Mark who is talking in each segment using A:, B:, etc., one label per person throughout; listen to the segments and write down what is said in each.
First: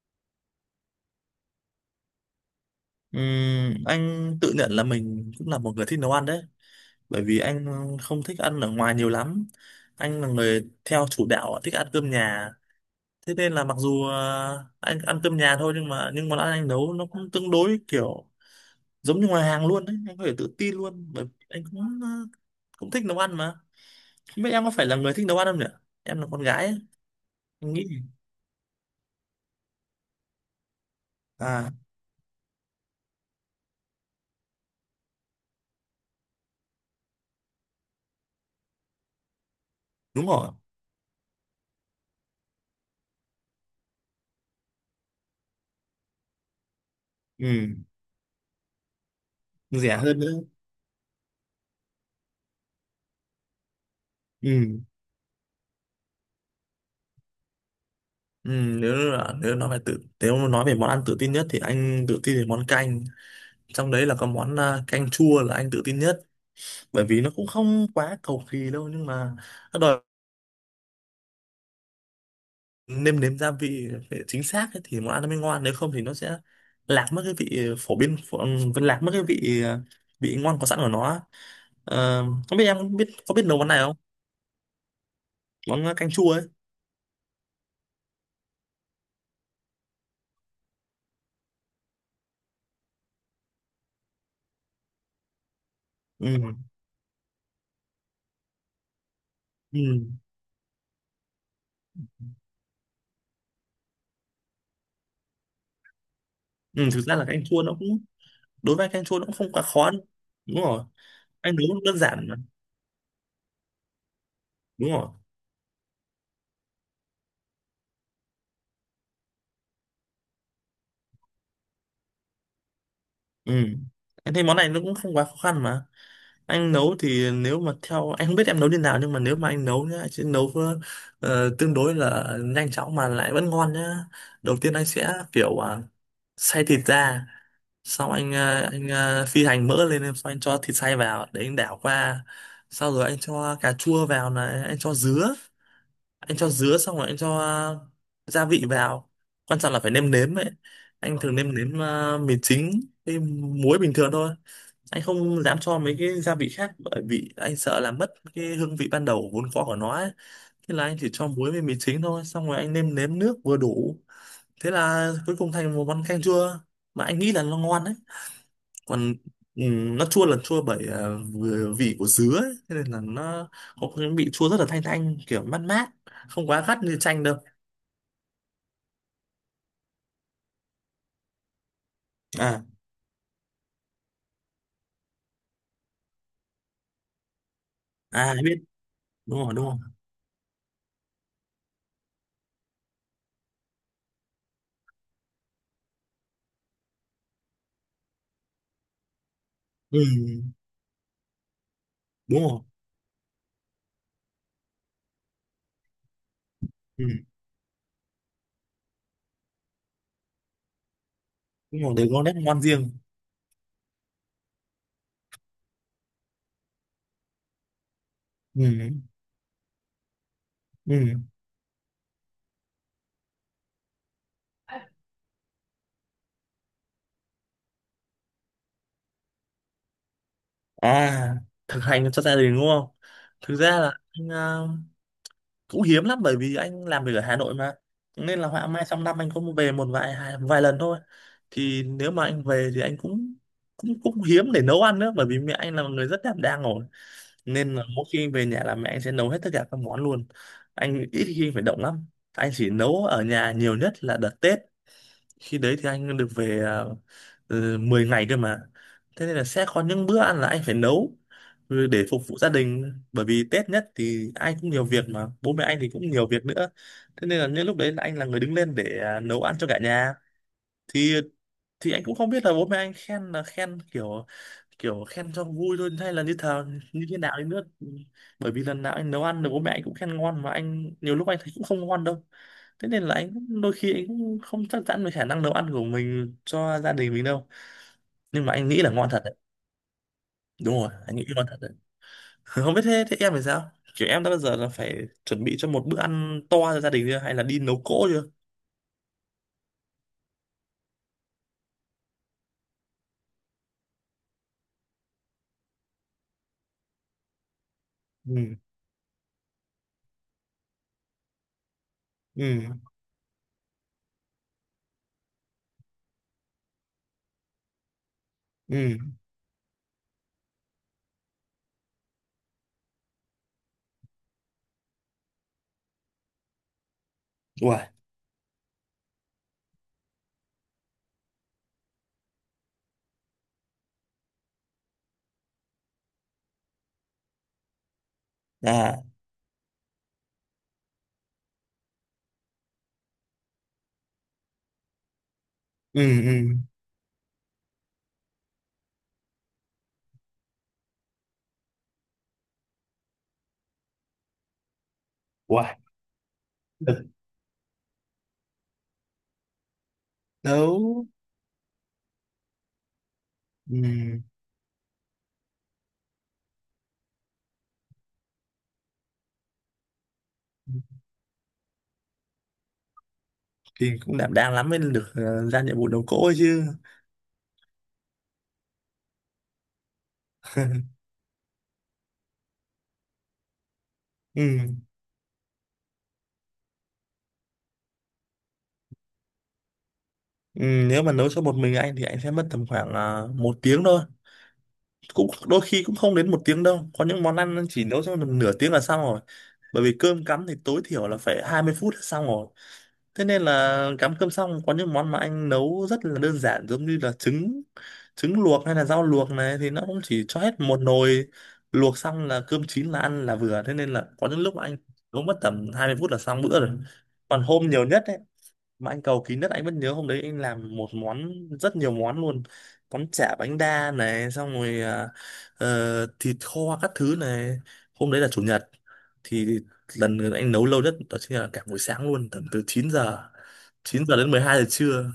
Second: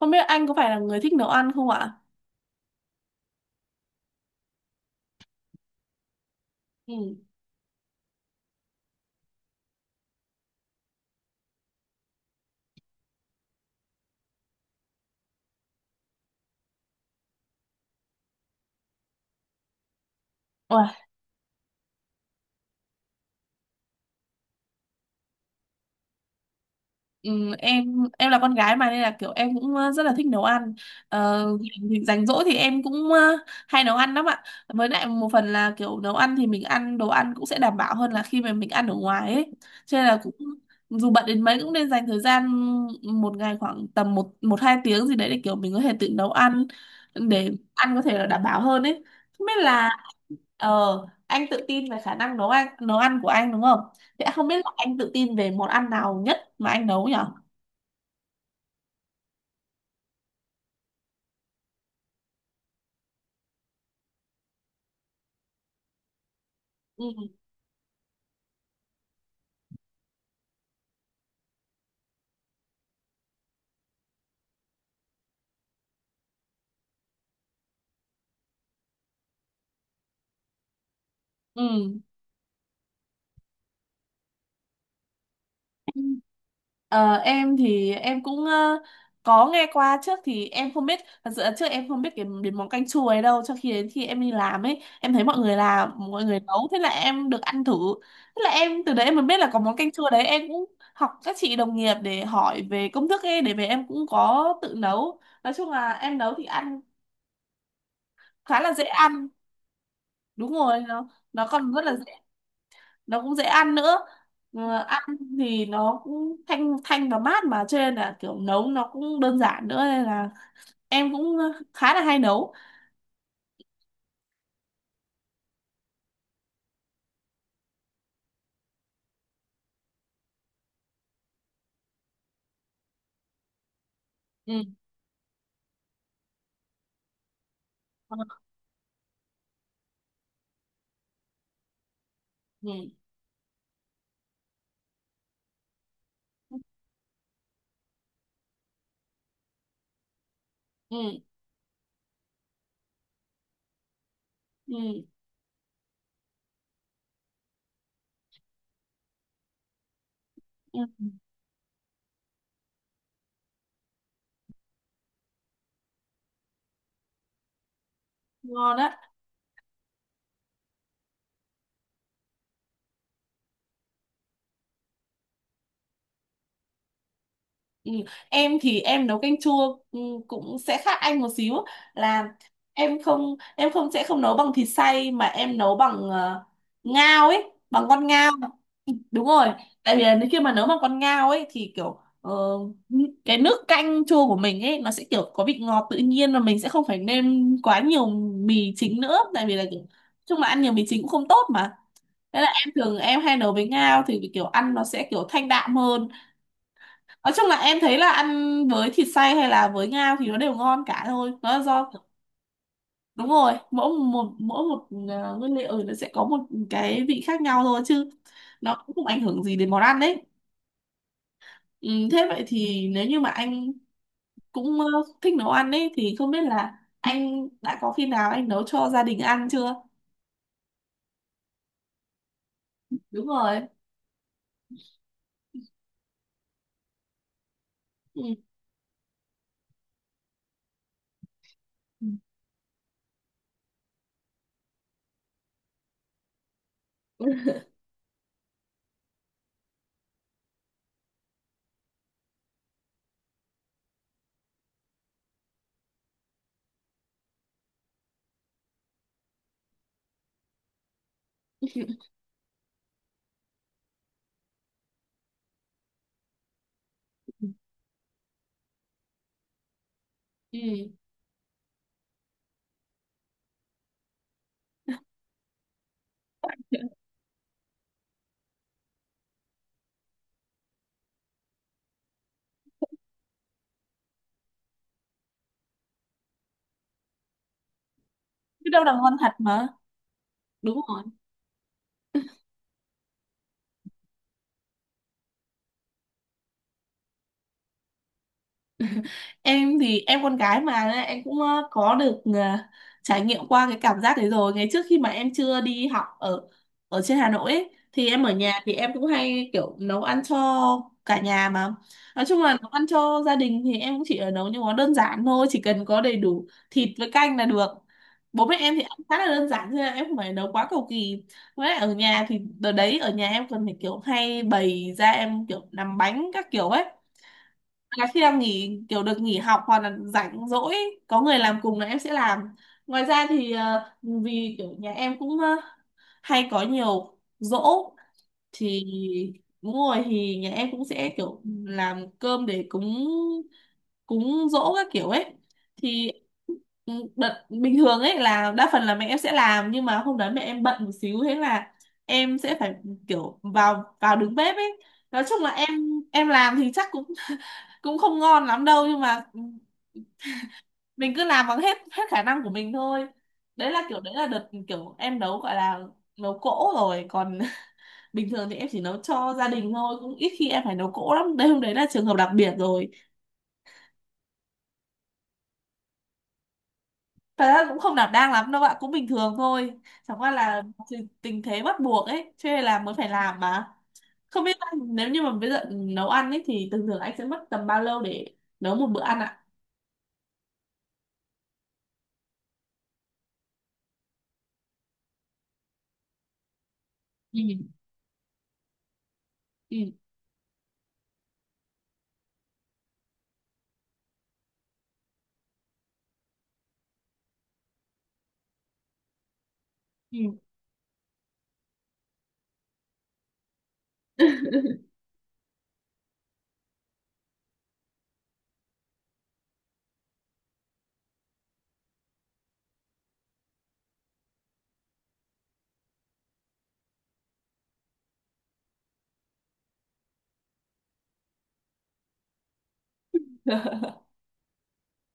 A: Không biết anh có phải là người thích nấu ăn không ạ?
B: Anh tự nhận là mình cũng là một người thích nấu ăn đấy, bởi
A: Ừ.
B: vì anh không thích ăn ở ngoài nhiều lắm. Anh là người theo chủ đạo thích ăn cơm nhà. Thế nên là mặc dù anh ăn cơm nhà thôi, nhưng mà món ăn anh nấu nó cũng tương đối kiểu giống như ngoài hàng luôn đấy. Anh có thể tự tin
A: Ủa,
B: luôn, bởi vì anh cũng cũng thích nấu ăn mà. Không biết em có phải là người thích nấu ăn không nhỉ, em là con gái ấy.
A: ừ,
B: Anh nghĩ
A: em em là con gái mà nên là kiểu em cũng rất là thích nấu ăn. Ờ,
B: à,
A: thì rảnh rỗi thì em cũng hay nấu ăn lắm ạ. Với lại một phần là kiểu nấu ăn thì mình ăn đồ ăn cũng sẽ đảm bảo hơn là khi mà mình ăn ở ngoài ấy. Cho nên là
B: đúng
A: cũng
B: rồi.
A: dù bận đến mấy cũng nên dành thời gian một ngày khoảng tầm một một hai tiếng gì đấy để kiểu mình có thể tự nấu ăn, để
B: Ừ,
A: ăn có thể là đảm bảo hơn ấy. Không biết là,
B: rẻ hơn nữa.
A: Ờ, anh tự tin về khả năng nấu ăn của anh đúng không? Thế không biết là
B: Ừ.
A: anh tự tin về món ăn nào nhất mà anh nấu nhở?
B: Ừ, nếu mà nói về món ăn tự tin nhất thì anh tự tin về món canh, trong đấy là có món canh chua là anh tự tin nhất.
A: Ừ.
B: Bởi vì nó cũng không quá cầu kỳ đâu, nhưng mà nó đòi nêm nếm gia vị phải chính xác ấy, thì món ăn nó mới ngon, nếu không thì nó sẽ lạc mất cái vị phổ biến phổ, ừ, vẫn lạc mất cái vị vị ngon có sẵn của nó.
A: Ừ.
B: Ờ, Không biết em có biết nấu món này không, món canh chua ấy.
A: Ờ, em thì em cũng có nghe qua trước, thì em không biết thật sự là trước em không biết cái đến món canh chua ấy đâu, cho khi đến khi em đi làm ấy, em thấy mọi người làm, mọi người
B: Ừ.
A: nấu, thế là em được ăn thử. Thế là em từ đấy em mới biết là có món canh
B: Ừ.
A: chua đấy. Em cũng học các chị đồng nghiệp để hỏi về công thức ấy để về em cũng có tự nấu. Nói chung là em nấu thì ăn
B: Ừ, thực ra là canh chua nó cũng,
A: khá là
B: đối
A: dễ
B: với anh canh chua nó
A: ăn.
B: cũng không quá khó đâu.
A: Đúng
B: Đúng
A: rồi,
B: rồi,
A: nó
B: anh nấu
A: còn rất là
B: đơn
A: dễ,
B: giản.
A: nó cũng dễ ăn nữa.
B: Đúng
A: Ăn
B: rồi.
A: thì nó cũng thanh thanh và mát mà, cho nên là kiểu nấu nó cũng đơn giản nữa, nên là em cũng khá là hay nấu.
B: Ừ, em thấy món này nó cũng không quá khó khăn mà. Anh nấu thì, nếu mà theo anh, không biết em nấu như nào, nhưng mà nếu mà anh nấu nhá, anh sẽ nấu tương đối là nhanh chóng mà lại vẫn ngon nhá. Đầu
A: Ừ.
B: tiên anh sẽ kiểu xay thịt ra, xong
A: Ờ.
B: anh phi hành mỡ lên, xong anh cho thịt xay vào để anh đảo qua.
A: Ừ,
B: Sau rồi anh cho cà chua vào này, anh cho dứa, xong rồi anh cho gia vị vào. Quan trọng là phải nêm nếm ấy. Anh
A: ừ,
B: thường nêm nếm mì chính với muối bình thường thôi. Anh
A: ừ,
B: không dám cho mấy cái gia vị khác, bởi vì anh sợ là mất cái hương vị ban đầu vốn có của nó ấy. Thế
A: ừ,
B: là anh chỉ cho muối với mì chính thôi, xong rồi anh nêm nếm nước vừa đủ. Thế là cuối cùng thành một món canh chua mà anh nghĩ là nó ngon đấy.
A: ngon đấy.
B: Còn nó chua là chua bởi vừa vị của dứa ấy. Thế nên là nó có cái vị chua rất là thanh thanh, kiểu mát mát, không quá gắt như chanh đâu.
A: ừ. Em thì em nấu canh chua, cũng sẽ khác anh một xíu, là
B: À,
A: em không sẽ không nấu bằng thịt xay mà em nấu bằng ngao ấy, bằng con ngao.
B: à biết.
A: Đúng
B: Đúng
A: rồi.
B: rồi, đúng rồi.
A: Tại vì là khi mà nấu mà con ngao ấy thì kiểu cái nước canh chua của mình ấy nó sẽ kiểu có vị ngọt tự nhiên và mình sẽ không phải nêm quá nhiều mì chính nữa. Tại vì là kiểu
B: Ừ.
A: chung là ăn nhiều mì chính cũng không tốt mà. Thế
B: Đúng
A: là
B: rồi.
A: em thường em hay nấu với ngao thì kiểu ăn nó sẽ kiểu thanh đạm hơn.
B: Ừ,
A: Nói chung là em thấy là ăn với thịt xay hay là với ngao thì nó đều ngon cả thôi, nó là
B: đúng
A: do,
B: rồi, đều có nét ngoan riêng.
A: đúng rồi, mỗi một nguyên liệu nó sẽ có một cái vị khác nhau thôi chứ
B: Ừ.
A: nó cũng không ảnh hưởng gì đến món ăn đấy.
B: Ừ.
A: Ừ, thế vậy thì nếu như mà anh cũng thích nấu ăn ấy thì không biết là anh đã có khi nào anh nấu cho gia đình ăn chưa?
B: À, thực hành cho gia đình đúng không.
A: Đúng
B: Thực
A: rồi.
B: ra là anh cũng hiếm lắm, bởi vì anh làm việc ở Hà Nội mà,
A: Ừ.
B: nên là họa mai trong năm anh cũng về một vài vài lần thôi. Thì nếu mà anh về thì anh cũng cũng cũng hiếm để nấu ăn nữa, bởi vì mẹ anh là một người rất đảm đang rồi, nên là mỗi khi về nhà là mẹ anh sẽ nấu hết tất cả các món luôn, anh ít khi phải động lắm. Anh chỉ nấu ở nhà nhiều nhất là đợt Tết, khi đấy thì anh được về 10 ngày cơ mà. Thế nên là sẽ có những bữa ăn là anh phải nấu,
A: Ừ.
B: ừ, để phục vụ gia đình, bởi vì Tết nhất thì ai cũng nhiều việc mà bố mẹ anh thì cũng nhiều việc nữa. Thế nên là những lúc đấy là anh là người đứng lên để nấu ăn cho cả nhà.
A: Ừ.
B: thì thì anh cũng không biết là bố mẹ anh khen là khen kiểu kiểu khen cho vui thôi hay là như như thế nào đi nữa, bởi vì lần nào anh nấu ăn được bố mẹ anh cũng khen ngon, mà anh nhiều lúc anh thấy cũng không ngon đâu. Thế nên là đôi khi anh cũng không chắc chắn về khả năng nấu ăn của mình cho gia đình mình đâu, nhưng mà anh
A: Biết
B: nghĩ
A: đâu
B: là
A: là
B: ngon
A: ngon
B: thật
A: thật
B: đấy.
A: mà.
B: Đúng
A: Đúng
B: rồi,
A: rồi.
B: anh nghĩ ngon thật đấy. Không biết thế, thế em thì sao, kiểu em đã bao giờ là phải chuẩn bị cho một bữa ăn to cho gia đình chưa, hay là đi nấu cỗ chưa.
A: Em thì em con gái mà nên em cũng có được trải nghiệm qua cái cảm giác đấy rồi. Ngày trước khi mà em chưa đi học ở ở trên Hà Nội ấy, thì em ở
B: Ừ.
A: nhà thì em cũng hay kiểu nấu ăn cho cả nhà mà. Nói chung là nấu
B: Ừ.
A: ăn cho gia đình thì em cũng chỉ ở nấu những món đơn giản thôi, chỉ cần có đầy đủ thịt với canh là được. Bố mẹ em thì
B: Ừ.
A: ăn khá là đơn giản thôi, em không phải nấu quá cầu kỳ. Với lại ở nhà thì đợt đấy ở nhà em còn phải kiểu hay bày ra, em kiểu làm bánh các kiểu ấy,
B: Uầy.
A: là khi em nghỉ kiểu được nghỉ học hoặc là rảnh rỗi có người làm cùng là em sẽ làm. Ngoài ra thì vì kiểu nhà em cũng hay có nhiều giỗ, thì,
B: À.
A: đúng rồi, thì nhà em cũng sẽ kiểu làm cơm để cúng, cúng giỗ các kiểu ấy
B: Ừ.
A: thì,
B: Ừ.
A: ừ, đợt bình thường ấy là đa phần là mẹ em sẽ làm, nhưng mà hôm đấy mẹ em bận một xíu, thế là em sẽ phải kiểu vào vào đứng bếp ấy. Nói chung là
B: Uầy.
A: em làm thì chắc cũng cũng không ngon lắm đâu, nhưng mà, ừ,
B: Nấu.
A: mình cứ làm bằng hết hết khả năng của mình thôi. Đấy là kiểu đấy
B: Ừ
A: là đợt kiểu em nấu gọi là nấu cỗ rồi, còn bình thường thì em chỉ nấu cho gia đình thôi, cũng ít khi em phải nấu cỗ lắm, đấy hôm đấy là trường hợp đặc biệt rồi.
B: thì cũng đảm đang lắm mới được ra nhiệm vụ đầu cỗ ấy chứ.
A: Thật ra cũng không đảm đang lắm đâu bạn, cũng bình thường thôi, chẳng qua là, thì- tình thế bắt buộc ấy cho nên là mới phải làm mà. Không biết
B: Ừ.
A: anh, nếu như mà bây giờ nấu ăn ấy thì thường thường anh sẽ mất tầm bao lâu để nấu một bữa ăn ạ?
B: Ừ, nếu mà nấu cho một mình anh thì anh sẽ mất tầm khoảng một tiếng thôi, cũng đôi khi cũng không đến một tiếng đâu, có những món ăn
A: Ừ.
B: chỉ nấu cho nửa tiếng là xong rồi.
A: Ừ.
B: Bởi vì cơm cắm thì tối thiểu là phải 20 phút là xong rồi. Thế nên là cắm cơm xong có những món mà anh nấu rất là đơn giản, giống như là trứng trứng luộc hay là rau luộc này thì nó cũng
A: Ừ.
B: chỉ cho hết một nồi, luộc xong là cơm chín là ăn là vừa. Thế nên là có những lúc mà anh nấu mất tầm 20 phút là xong bữa rồi. Còn hôm nhiều nhất ấy, mà anh cầu kín đất, anh vẫn nhớ hôm đấy anh làm một món, rất nhiều món luôn, món chả bánh đa này, xong rồi thịt kho các thứ này. Hôm đấy là chủ nhật, thì lần anh nấu lâu nhất đó chính là cả buổi sáng luôn, tầm từ 9 giờ đến 12 giờ trưa,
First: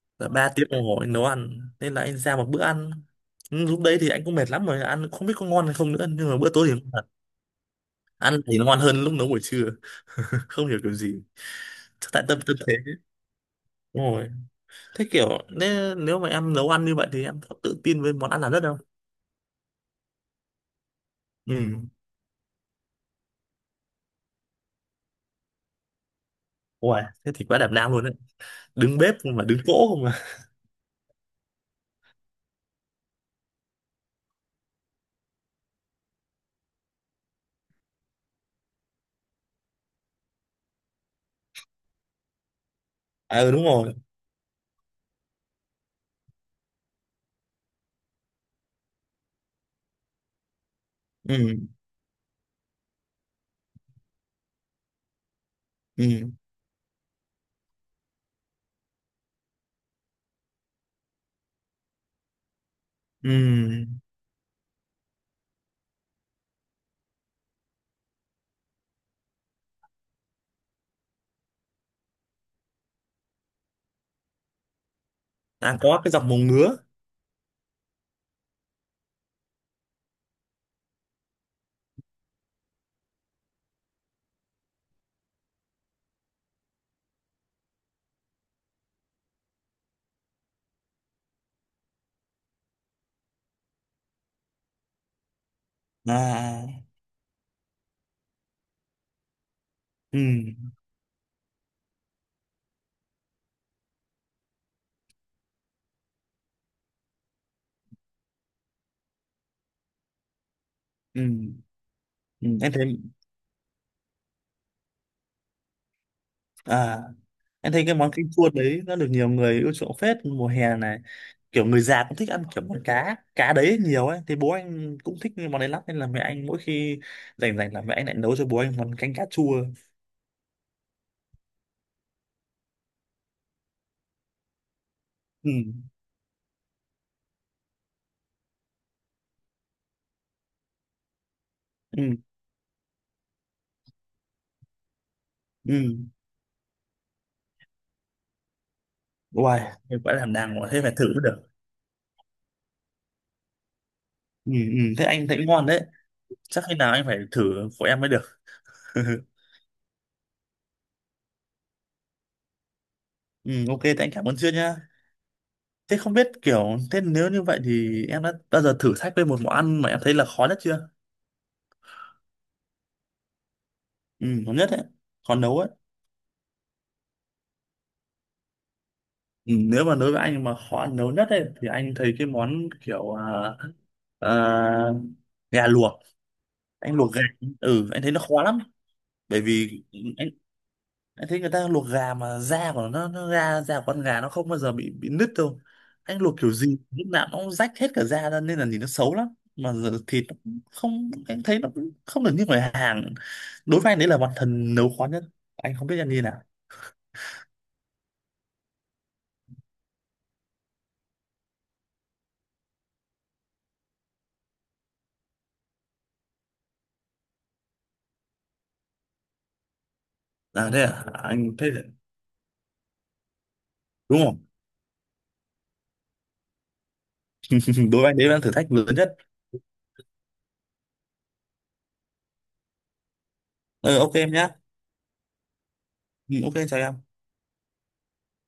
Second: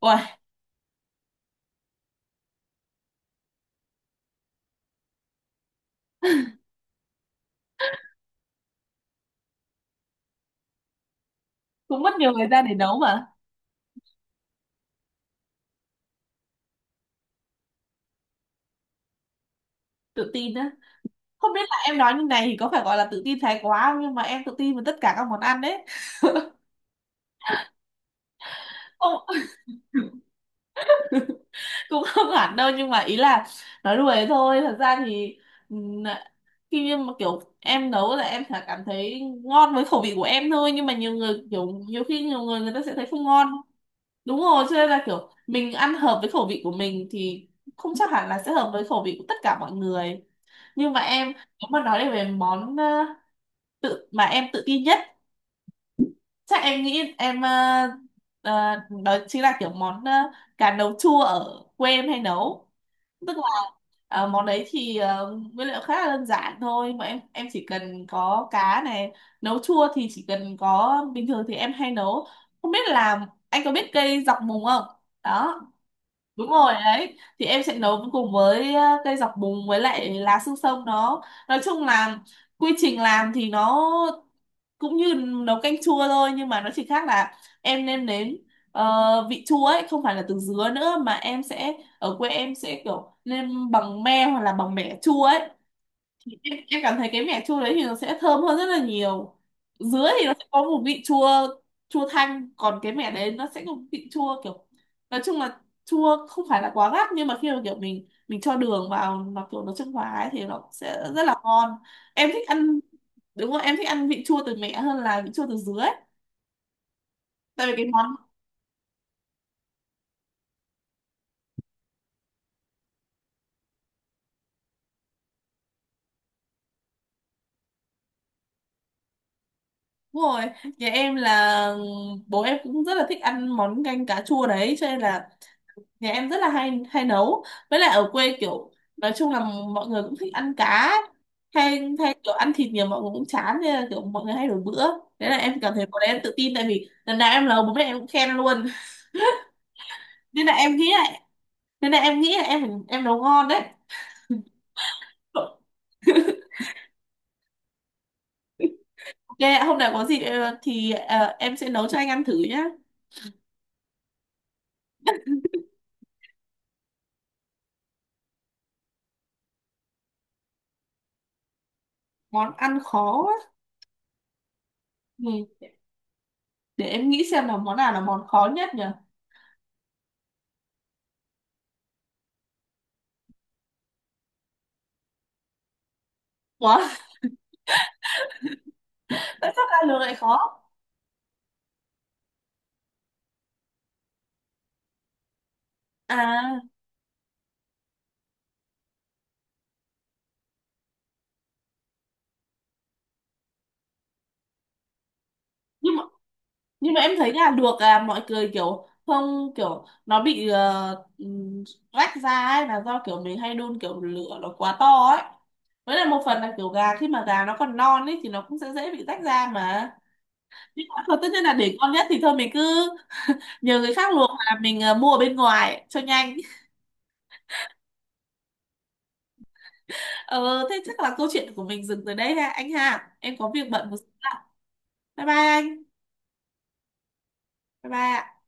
A: Uầy,
B: là 3 tiếng đồng hồ anh nấu ăn nên là anh ra một bữa ăn. Ừ, lúc đấy thì anh cũng mệt lắm rồi, ăn không biết có ngon hay không nữa, nhưng mà bữa tối thì ngon thật, ăn thì nó ngon hơn lúc nấu buổi trưa. Không hiểu kiểu gì,
A: cũng
B: chắc
A: mất
B: tại
A: nhiều
B: tâm
A: thời
B: tâm
A: gian
B: thế.
A: để nấu mà.
B: Đúng rồi. Thế kiểu, nếu mà em nấu ăn như vậy thì em có tự tin với món ăn là rất không?
A: Tự tin á? Không
B: Ừ.
A: biết là em nói như này thì có phải gọi là tự tin thái quá không, nhưng mà em tự tin với tất cả các món ăn đấy.
B: Ủa, thế thì quá đảm đang luôn đấy. Đứng bếp
A: Không,
B: không mà đứng cỗ không mà.
A: cũng không hẳn đâu, nhưng mà ý là nói đùa thôi, thật ra thì, ừm, khi như mà kiểu em nấu là em sẽ cảm thấy ngon với khẩu vị của em thôi, nhưng mà nhiều người kiểu, nhiều khi nhiều người người ta sẽ thấy không
B: À
A: ngon.
B: ừ đúng rồi.
A: Đúng rồi, cho nên là kiểu mình ăn hợp với khẩu vị của mình thì không chắc hẳn là sẽ hợp với khẩu vị của tất cả mọi người. Nhưng mà em,
B: Ừ.
A: nếu mà nói về món tự mà em tự tin nhất,
B: Ừ.
A: chắc em nghĩ em, ờ, đó chính là kiểu món, cá nấu chua, ở quê em hay nấu.
B: Ừ.
A: Tức, món đấy thì nguyên liệu khá là đơn giản thôi, mà em chỉ cần có cá này, nấu chua thì chỉ cần có bình thường thì em hay nấu, không biết là anh có biết cây dọc mùng không? Đó.
B: À, có cái dọc mồng
A: Đúng rồi
B: ngứa.
A: đấy, thì em sẽ nấu cùng với cây dọc mùng với lại lá xương sông nó, nói chung là quy trình làm thì nó cũng như nấu canh chua thôi, nhưng mà nó chỉ khác là em nêm nếm vị chua ấy không phải là từ dứa nữa, mà em sẽ, ở quê em sẽ kiểu nêm bằng me hoặc là bằng mẻ chua ấy.
B: À.
A: em,
B: À,
A: em
B: à.
A: cảm thấy cái mẻ chua đấy thì nó sẽ thơm hơn rất là nhiều. Dứa
B: Ừ.
A: thì nó sẽ có một vị chua, chua thanh, còn cái mẻ đấy nó sẽ có một vị chua kiểu, nói chung là chua không phải là quá gắt, nhưng mà khi mà kiểu mình cho đường vào nó kiểu nó trung hòa ấy thì nó sẽ
B: Ừ.
A: rất là ngon. Em thích
B: Ừ. Em
A: ăn,
B: thấy
A: đúng rồi, em thích ăn vị chua từ mẹ hơn là vị chua từ dứa ấy.
B: à
A: Tại vì
B: em thấy
A: cái
B: cái món
A: món,
B: canh chua đấy nó được nhiều người ưa chuộng phết mùa hè này. Kiểu người già cũng thích ăn kiểu món cá đấy nhiều ấy. Thì bố anh cũng thích cái món đấy lắm, nên là mẹ anh mỗi khi rảnh rảnh là mẹ anh lại nấu cho bố anh món canh cá chua.
A: đúng rồi, nhà em là, bố em cũng rất là thích ăn món canh cá chua đấy, cho nên là
B: Ừ.
A: nhà em rất là hay hay nấu. Với lại ở quê kiểu, nói chung là mọi người cũng thích ăn cá ấy. Hay hay
B: Ừ.
A: kiểu ăn thịt nhiều mọi người cũng chán, nên là kiểu mọi người hay đổi bữa. Đấy là em cảm
B: Ừ.
A: thấy bọn em tự tin, tại vì lần nào em nấu bố mẹ em cũng khen luôn.
B: Uầy, em quả làm
A: Nên là
B: đàng quá,
A: em
B: thế
A: nghĩ
B: phải thử
A: lại,
B: mới được.
A: nên là em nghĩ là em nấu ngon đấy.
B: Ừ, thế anh thấy ngon đấy. Chắc khi nào anh phải thử của em mới được.
A: Ok ạ, hôm nào có gì thì em sẽ nấu cho anh ăn thử nhá.
B: Ừ, ok thế anh cảm ơn chưa nhá. Thế không biết kiểu, thế nếu như vậy thì em đã bao giờ thử thách với một món ăn mà em thấy là khó nhất chưa.
A: Món ăn khó á?
B: Ừ khó nhất đấy, khó
A: Ừ.
B: nấu ấy.
A: Để em nghĩ xem là món nào là món khó nhất nhỉ.
B: Ừ, nếu mà đối với anh mà khó nấu nhất ấy thì anh thấy cái món kiểu à, gà luộc,
A: Ủa.
B: anh luộc gà. Ừ anh thấy nó khó lắm, bởi
A: Tại sao
B: vì
A: ra lường lại khó?
B: anh thấy người ta luộc gà mà da của nó ra da của con gà nó không bao giờ bị nứt đâu. Anh luộc kiểu
A: À,
B: gì lúc nào nó cũng rách hết cả da ra, nên là nhìn nó xấu lắm. Mà giờ thịt nó cũng không, anh thấy nó cũng không được như ngoài hàng. Đối với anh đấy là bản thân nấu khó nhất, anh không
A: nhưng
B: biết
A: mà,
B: anh như nào.
A: nhưng mà em thấy gà luộc là mọi người kiểu không, kiểu nó bị rách ra ấy là do kiểu mình hay đun kiểu lửa nó quá to ấy. Với lại một phần là kiểu gà khi mà gà nó còn non ấy thì nó cũng sẽ dễ bị rách ra mà.
B: À thế
A: Nhưng mà
B: à,
A: thôi, tất nhiên là
B: anh thấy
A: để ngon nhất thì thôi mình cứ nhờ người khác
B: đúng
A: luộc,
B: không.
A: là mình mua ở bên ngoài cho nhanh.
B: Đối với anh đấy là thử thách lớn nhất.
A: Ờ Thế chắc là câu chuyện của mình dừng tới đây ha anh, ha em có việc bận một
B: Ờ
A: chút
B: ok em
A: ạ.
B: nhá.
A: Bye bye anh.
B: Ừ, ok chào em.
A: Bye bye ạ.